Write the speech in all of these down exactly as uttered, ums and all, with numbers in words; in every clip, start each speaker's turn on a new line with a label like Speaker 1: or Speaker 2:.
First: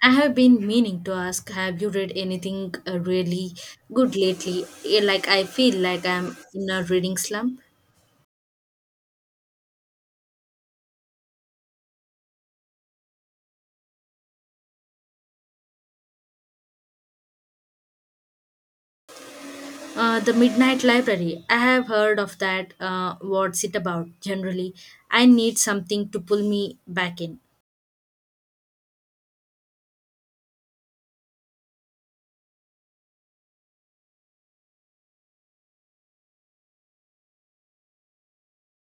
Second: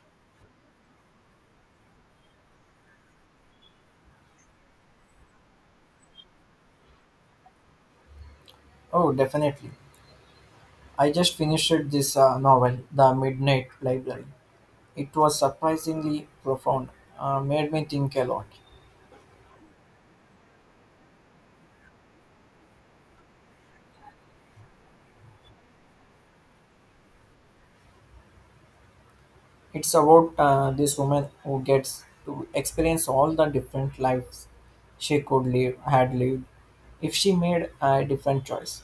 Speaker 1: I have been meaning to ask, have you read anything uh, really good lately? Eh, Like I feel like I'm in a reading slump.
Speaker 2: Oh, definitely. I just finished this uh, novel, The Midnight Library. It was surprisingly profound, uh, made me think a lot.
Speaker 1: Uh, the Midnight Library. I have heard of that. Uh, what's it about? Generally, I need something to pull me back in.
Speaker 2: It's about uh, this woman who gets to experience all the different lives she could live, had lived, if she made a different choice.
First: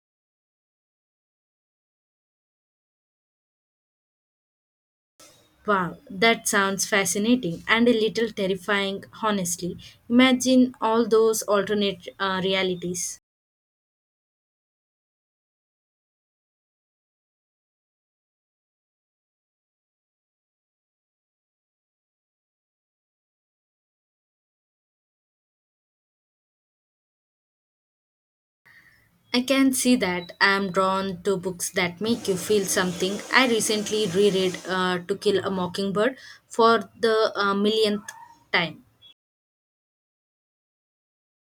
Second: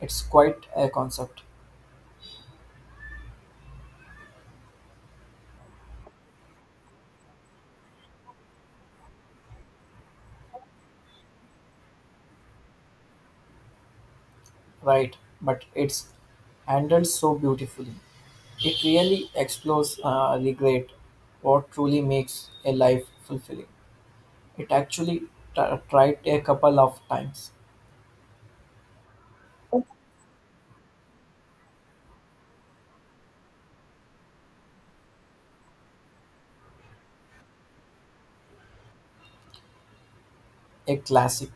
Speaker 2: It's quite a concept,
Speaker 1: Wow, that sounds fascinating and a little terrifying, honestly. Imagine all those alternate uh, realities.
Speaker 2: right? But it's handled so beautifully. It really explores uh, regret, what truly makes a life fulfilling. It actually t- tried a couple of times.
Speaker 1: I can see that. I am drawn to books that make you feel something. I recently reread uh, To Kill a Mockingbird for the uh, millionth time.
Speaker 2: A classic.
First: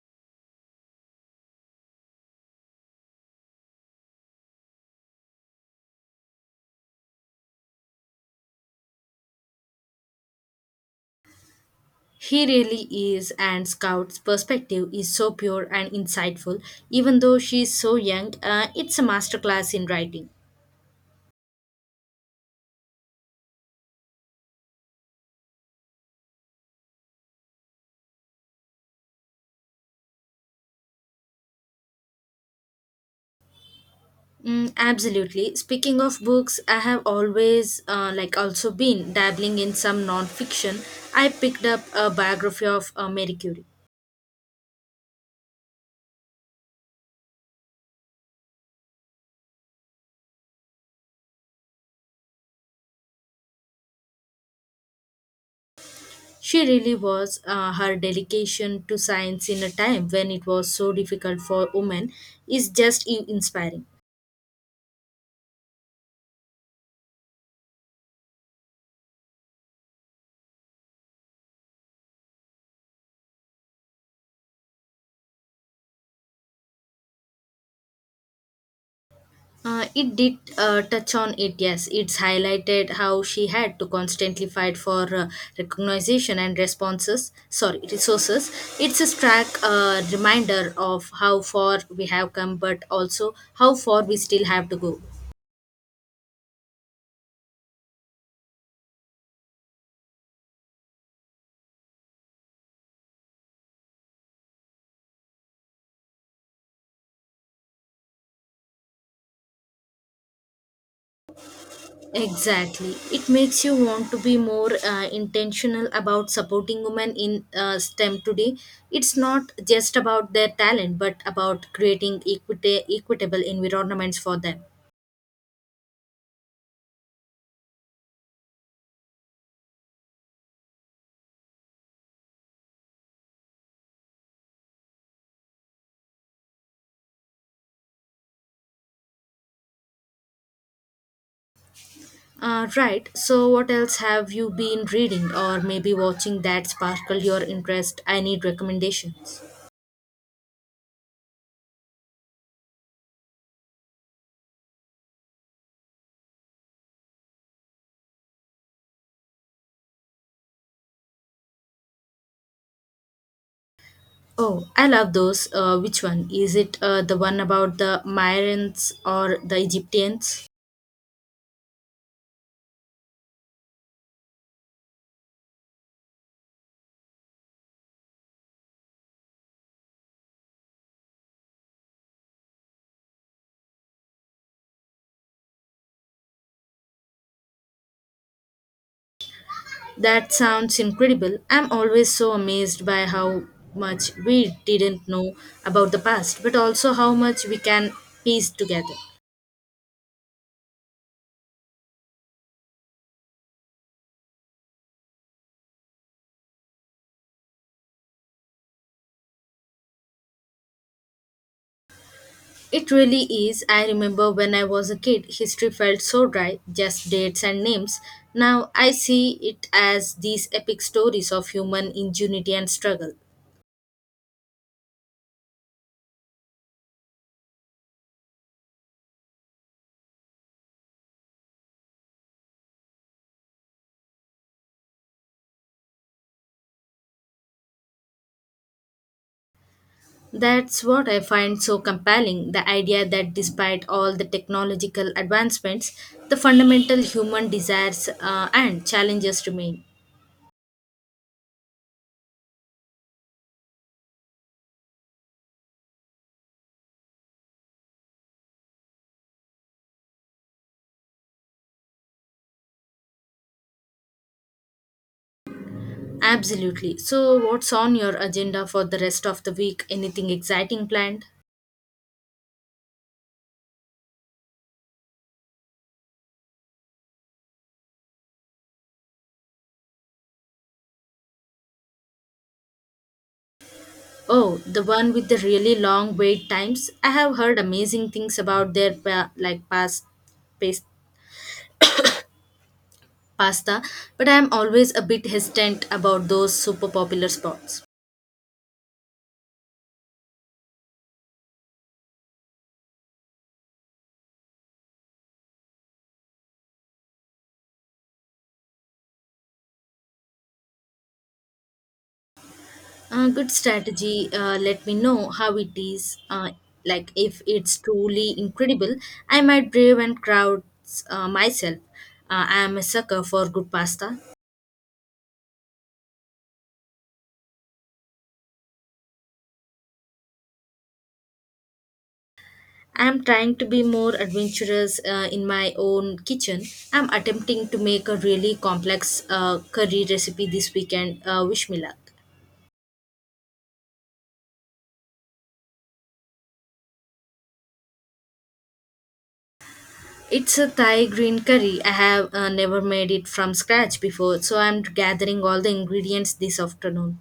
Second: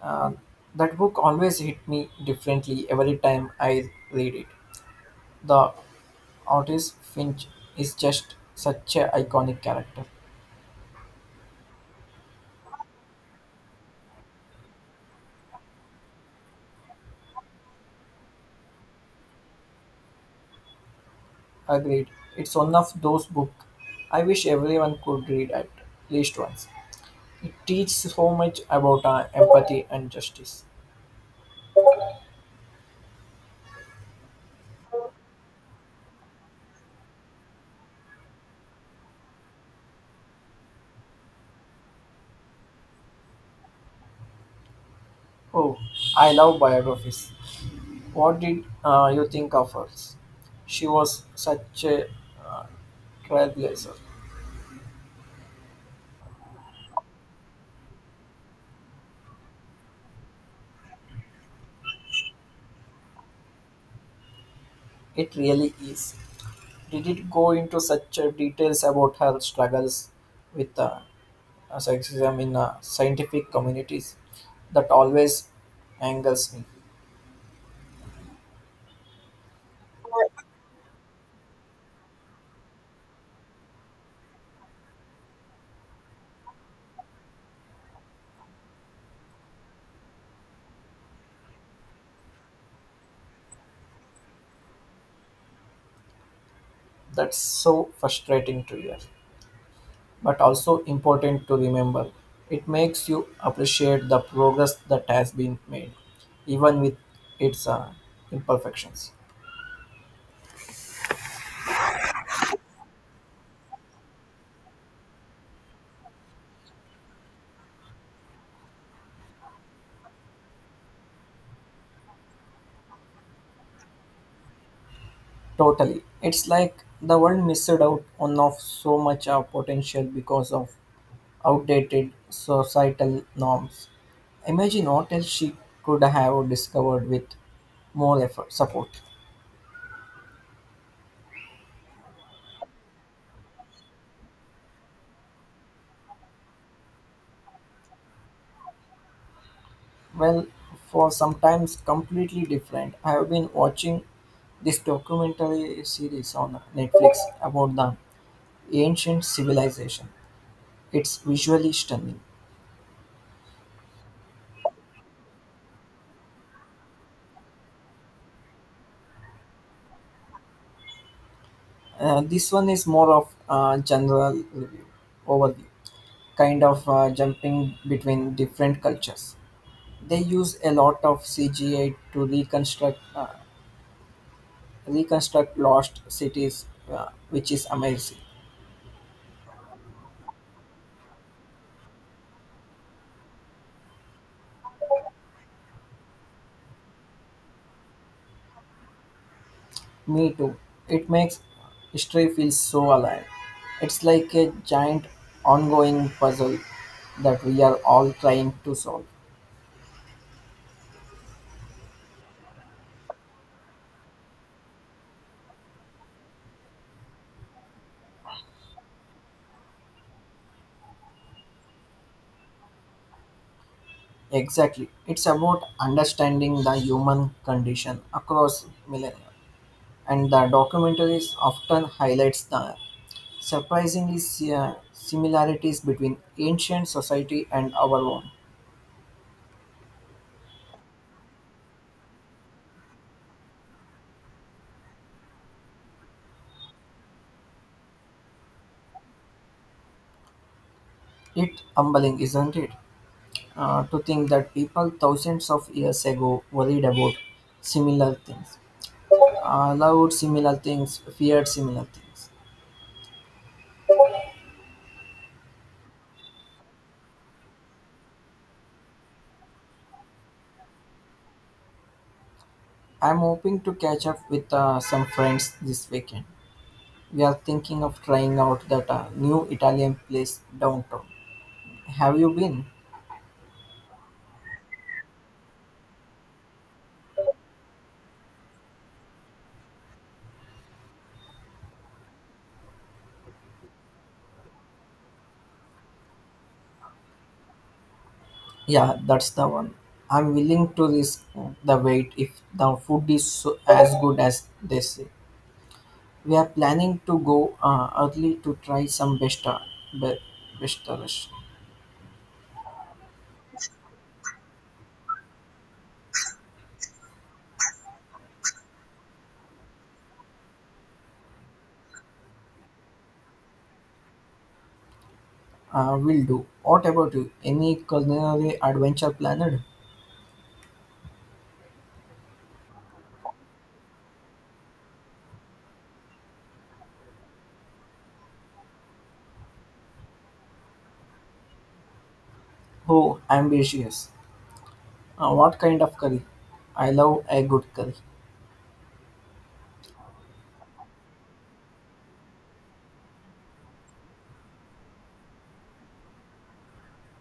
Speaker 2: Uh, that book always hit me differently every time I read it. The artist Finch is just such an iconic character.
Speaker 1: He really is, and Scout's perspective is so pure and insightful. Even though she is so young, uh, it's a masterclass in writing.
Speaker 2: Agreed. It's one of those books I wish everyone could read at least once. It teaches so much about uh, empathy and justice.
Speaker 1: Mm, absolutely. Speaking of books, I have always uh, like also been dabbling in some non-fiction. I picked up a biography of uh, Marie Curie.
Speaker 2: Oh, I love biographies. What did uh, you think of hers? She was such a uh, trailblazer.
Speaker 1: She really was. Uh, her dedication to science in a time when it was so difficult for women is just i- inspiring.
Speaker 2: It really is. Did it go into such uh, details about her struggles with uh, uh, sexism in uh, scientific communities that always angers me?
Speaker 1: Uh, it did uh, touch on it, yes. It's highlighted how she had to constantly fight for uh, recognition and responses, sorry, resources. It's a stark uh, reminder of how far we have come, but also how far we still have to go.
Speaker 2: That's so frustrating to hear, but also important to remember. It makes you appreciate the progress that has been made, even with its uh, imperfections.
Speaker 1: Exactly. It makes you want to be more uh, intentional about supporting women in uh, STEM today. It's not just about their talent, but about creating equita- equitable environments for them.
Speaker 2: Totally. It's like the world missed out on of so much uh, potential because of outdated societal norms. Imagine what else she could have discovered with more effort, support.
Speaker 1: Uh, right. So, what else have you been reading or maybe watching that sparkle your interest? I need recommendations.
Speaker 2: Well, for sometimes completely different. I have been watching this documentary series on Netflix about the ancient civilization. It's visually stunning.
Speaker 1: Oh, I love those. Uh, which one? Is it uh, the one about the Myrans or the Egyptians?
Speaker 2: Uh, this one is more of a general review, overview, kind of uh, jumping between different cultures. They use a lot of C G I to reconstruct uh, reconstruct lost cities, uh, which is amazing.
Speaker 1: That sounds incredible. I'm always so amazed by how much we didn't know about the past, but also how much we can piece together.
Speaker 2: Me too. It makes history feel so alive. It's like a giant ongoing puzzle that we are all trying to solve.
Speaker 1: It really is. I remember when I was a kid, history felt so dry, just dates and names. Now I see it as these epic stories of human ingenuity and struggle.
Speaker 2: Exactly. It's about understanding the human condition across millennia. And the documentaries often highlights the surprisingly si- similarities between ancient society and our own.
Speaker 1: That's what I find so compelling, the idea that despite all the technological advancements, the fundamental human desires uh, and challenges remain.
Speaker 2: It's humbling, isn't it, uh, to think that people thousands of years ago worried about similar things, uh, loved similar things, feared similar things.
Speaker 1: Absolutely. So, what's on your agenda for the rest of the week? Anything exciting planned?
Speaker 2: I'm hoping to catch up with uh, some friends this weekend. We are thinking of trying out that uh, new Italian place downtown. Have you been?
Speaker 1: Oh, the one with the really long wait times. I have heard amazing things about their pa- like past pas- pasta, but I am always a bit hesitant about those super popular spots.
Speaker 2: Yeah, that's the one. I'm willing to risk the wait if the food is so, as good as they say. We are planning to go uh, early to try some besta, be, bestaras.
Speaker 1: Uh, good strategy. Uh, let me know how it is. Uh, like if it's truly incredible, I might brave and crowds uh, myself. Uh, I am a sucker for good pasta.
Speaker 2: Uh, will do. What about you? Any culinary adventure planned?
Speaker 1: I'm trying to be more adventurous uh, in my own kitchen. I'm attempting to make a really complex uh, curry recipe this weekend. Uh, wish me luck.
Speaker 2: Oh, ambitious. Uh, what kind of curry? I love a good curry.
Speaker 1: It's a Thai green curry. I have uh, never made it from scratch before, so I'm gathering all the ingredients this afternoon.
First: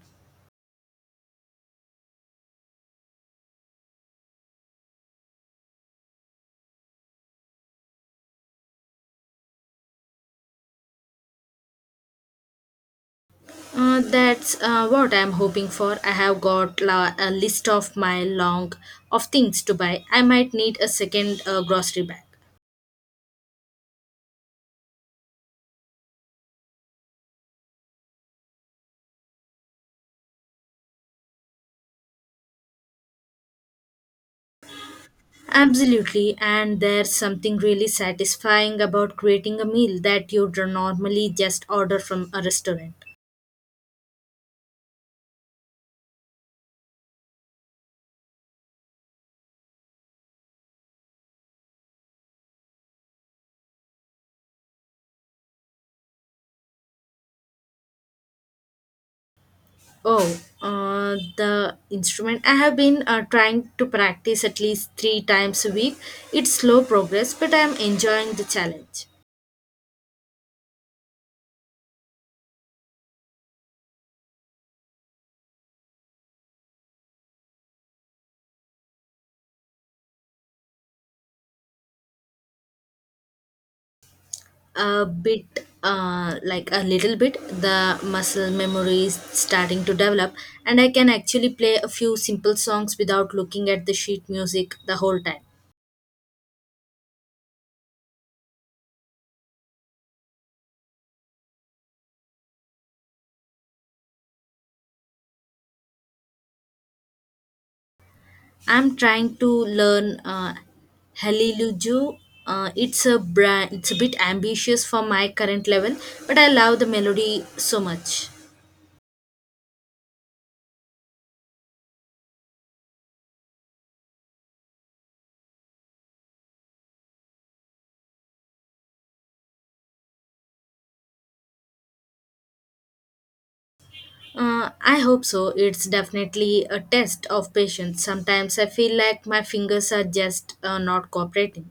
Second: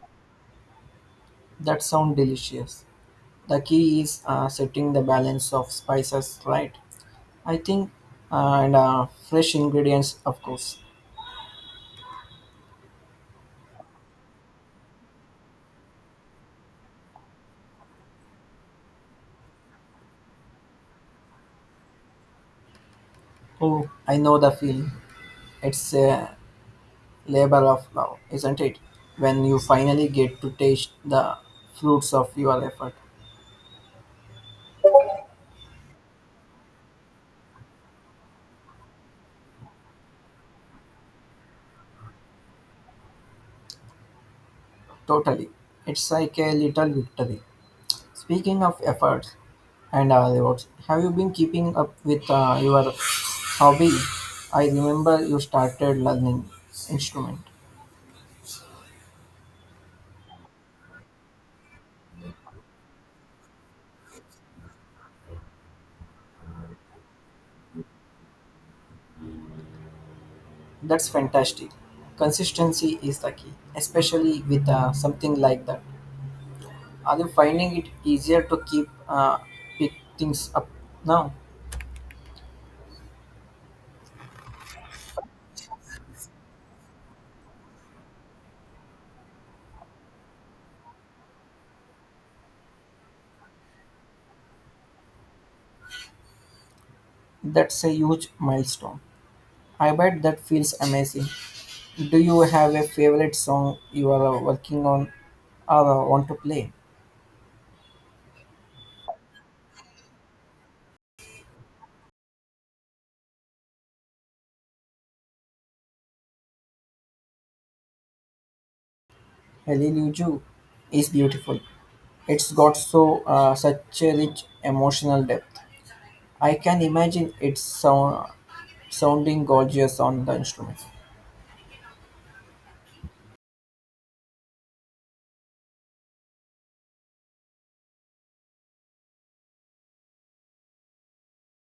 Speaker 2: That sounds delicious. The key is uh, setting the balance of spices right. I think, uh, and uh, fresh ingredients, of course.
Speaker 1: Uh, that's uh, what I'm hoping for. I have got la- a list of my long of things to buy. I might need a second uh, grocery bag.
Speaker 2: Oh, I know the feeling. It's a labor of love, isn't it? When you finally get to taste the fruits of your effort.
Speaker 1: Absolutely, and there's something really satisfying about creating a meal that you'd normally just order from a restaurant.
Speaker 2: Totally. It's like a little victory. Speaking of efforts and uh, rewards, have you been keeping up with uh, your hobby? I remember you started learning instrument.
Speaker 1: Oh, uh, the instrument. I have been uh, trying to practice at least three times a week. It's slow progress, but I'm enjoying the challenge.
Speaker 2: That's fantastic. Consistency is the key, especially with uh, something like that. Are you finding it easier to keep uh, pick things up now?
Speaker 1: A bit, uh, like a little bit, the muscle memory is starting to develop, and I can actually play a few simple songs without looking at the sheet music the whole time.
Speaker 2: That's a huge milestone. I bet that feels amazing. Do you have a favorite song you are uh, working on or uh, want to play?
Speaker 1: I'm trying to learn uh, Halilujo. Uh, it's a brand, it's a bit ambitious for my current level, but I love the melody so much.
Speaker 2: Hallelujah is beautiful. It's got so uh, such a rich emotional depth. I can imagine it's sound, sounding gorgeous on the instrument.
Speaker 1: Uh, I hope so. It's definitely a test of patience. Sometimes I feel like my fingers are just uh, not cooperating.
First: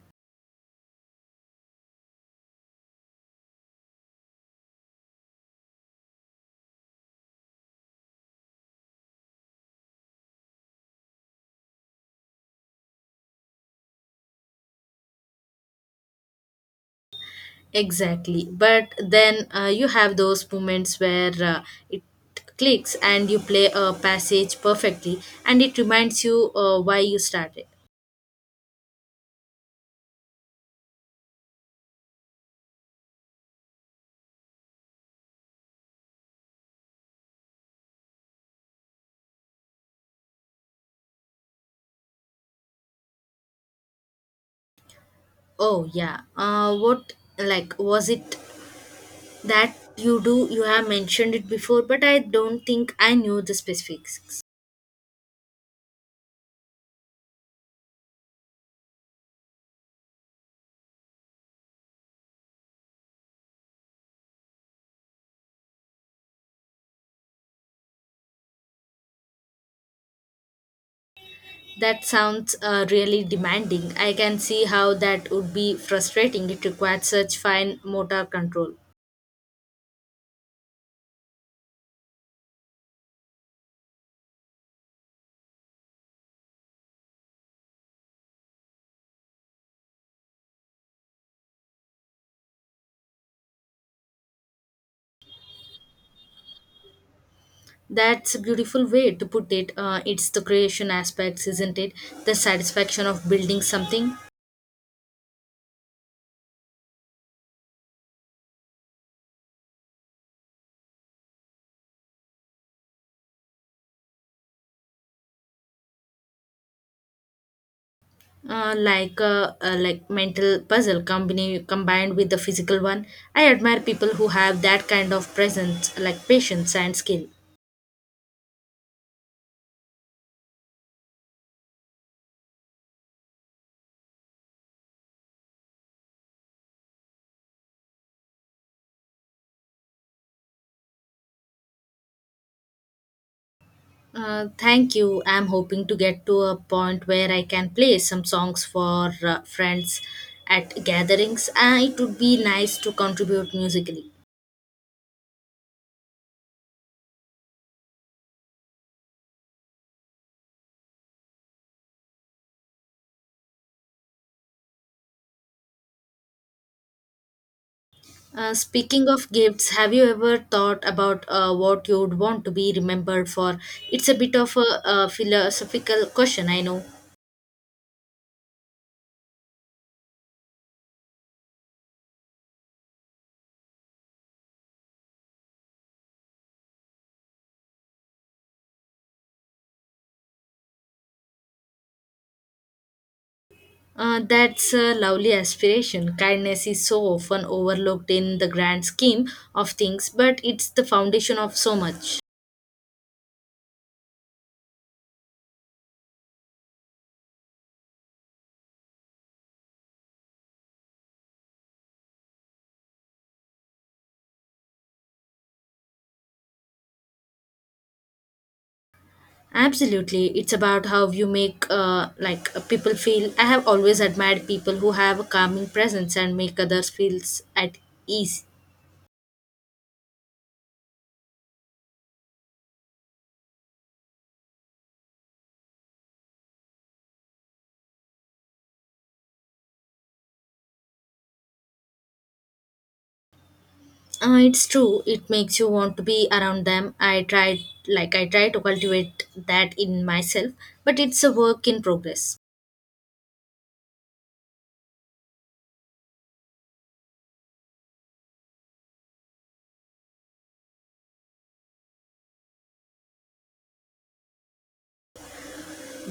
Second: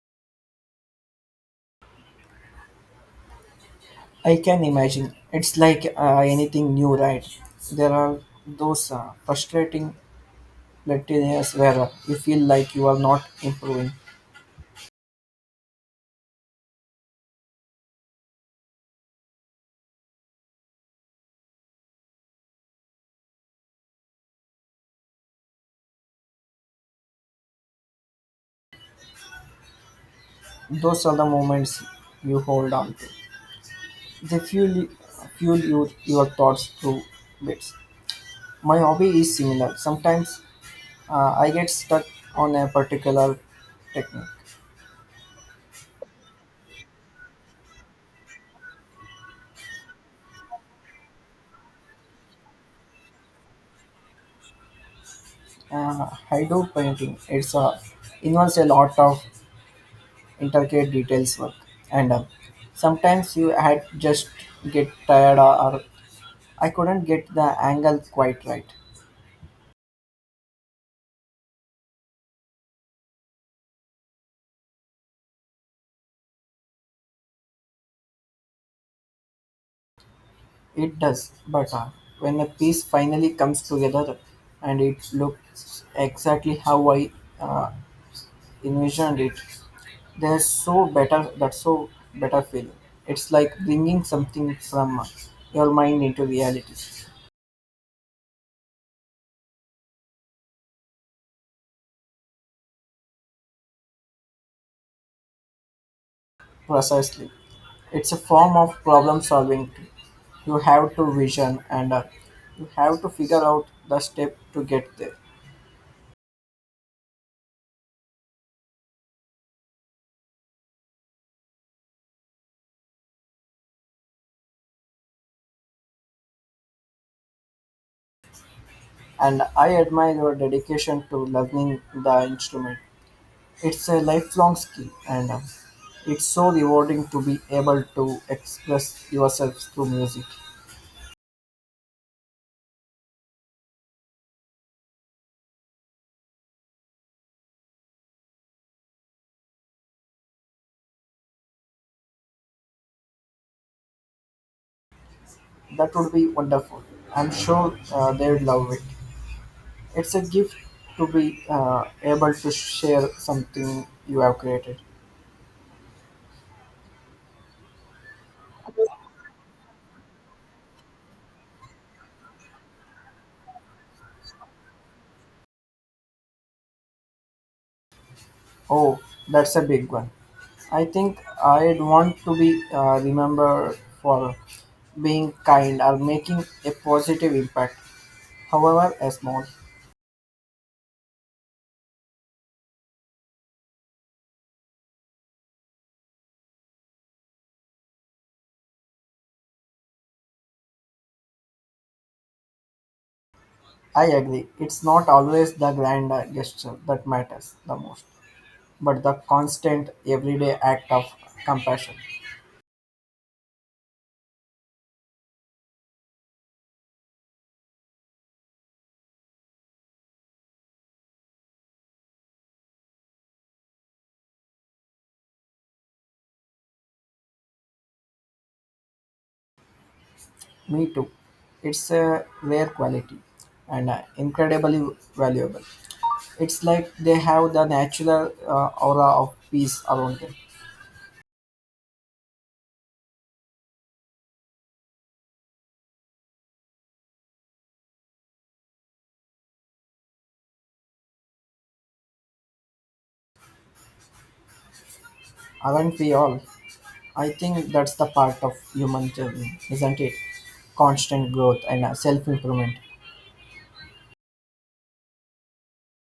Speaker 2: I can imagine. It's like uh, anything new, right? There are those uh, frustrating platinums where uh, you feel like you are not improving.
Speaker 1: Exactly. But then uh, you have those moments where uh, it clicks and you play a passage perfectly, and it reminds you uh, why you started.
Speaker 2: Those are the moments you hold on to. They fuel, Fuel your, your thoughts through bits. My hobby is similar. Sometimes uh, I get stuck on a particular technique.
Speaker 1: Oh yeah. Uh, what like was it that you do? You have mentioned it before, but I don't think I knew the specifics.
Speaker 2: Uh, I do painting. It's a involves a lot of intricate details work, and uh, sometimes you had just get tired or, or I couldn't get the angle quite right.
Speaker 1: That sounds uh, really demanding. I can see how that would be frustrating. It requires such fine motor control.
Speaker 2: It does, but uh, when the piece finally comes together and it looks exactly how I uh, envisioned it. There's so better that's so better feeling. It's like bringing something from your mind into reality.
Speaker 1: That's a beautiful way to put it. Uh, it's the creation aspects, isn't it? The satisfaction of building something.
Speaker 2: Precisely, it's a form of problem solving. Too. You have to vision and uh, you have to figure out the step to get there.
Speaker 1: Uh, like uh, uh, like mental puzzle company combined with the physical one. I admire people who have that kind of presence, like patience and skill.
Speaker 2: And I admire your dedication to learning the instrument. It's a lifelong skill, and uh, it's so rewarding to be able to express yourself through music.
Speaker 1: Uh, thank you. I'm hoping to get to a point where I can play some songs for uh, friends at gatherings. Uh, it would be nice to contribute musically.
Speaker 2: That would be wonderful. I'm sure uh, they'd love it. It's a gift to be uh, able to share something you have created.
Speaker 1: Uh, speaking of gifts, have you ever thought about uh, what you would want to be remembered for? It's a bit of a, a philosophical question, I know.
Speaker 2: Oh, that's a big one. I think I'd want to be uh, remembered for being kind or making a positive impact, however a small.
Speaker 1: Uh, that's a lovely aspiration. Kindness is so often overlooked in the grand scheme of things, but it's the foundation of so much.
Speaker 2: I agree, it's not always the grand gesture that matters the most, but the constant everyday act of compassion.
Speaker 1: Absolutely, it's about how you make uh, like uh, people feel. I have always admired people who have a calming presence and make others feel at ease.
Speaker 2: Me too. It's a rare quality and uh, incredibly valuable. It's like they have the natural uh, aura of peace around them.
Speaker 1: Uh, it's true. It makes you want to be around them. I try, like I try to cultivate that in myself, but it's a work in progress.
Speaker 2: Aren't we all? I think that's the part of human journey, isn't it? Constant growth and uh, self-improvement,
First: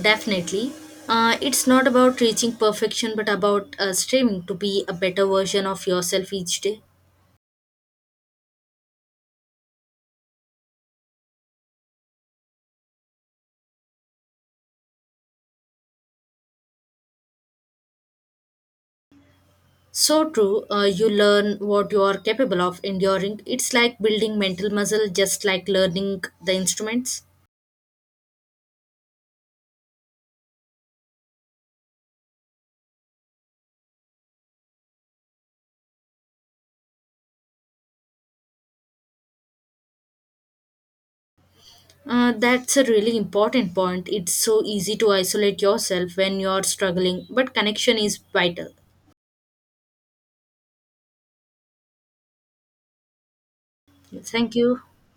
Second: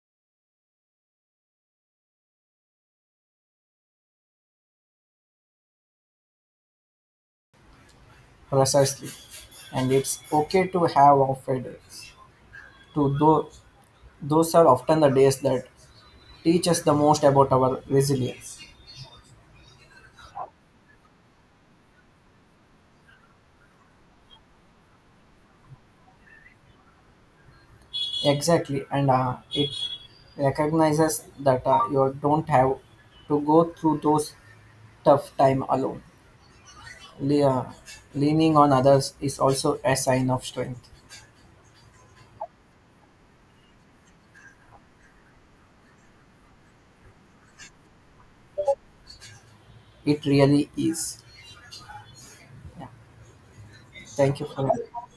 Speaker 1: Definitely. Uh, it's not about reaching perfection, but about uh, striving to be a better version of yourself each day.
Speaker 2: precisely. And it's okay to have off days. To tho- those are often the days that teach us the most about our resilience.
Speaker 1: So true, uh, you learn what you are capable of enduring. It's like building mental muscle, just like learning the instruments.
Speaker 2: Exactly, and uh, it recognizes that uh, you don't have to go through those tough time alone. Le- uh, Leaning on others is also a sign of strength.
Speaker 1: Uh, that's a really important point. It's so easy to isolate yourself when you are struggling, but connection is vital.
Speaker 2: It really is. Yeah. Thank you
Speaker 1: Thank
Speaker 2: for
Speaker 1: you.
Speaker 2: that.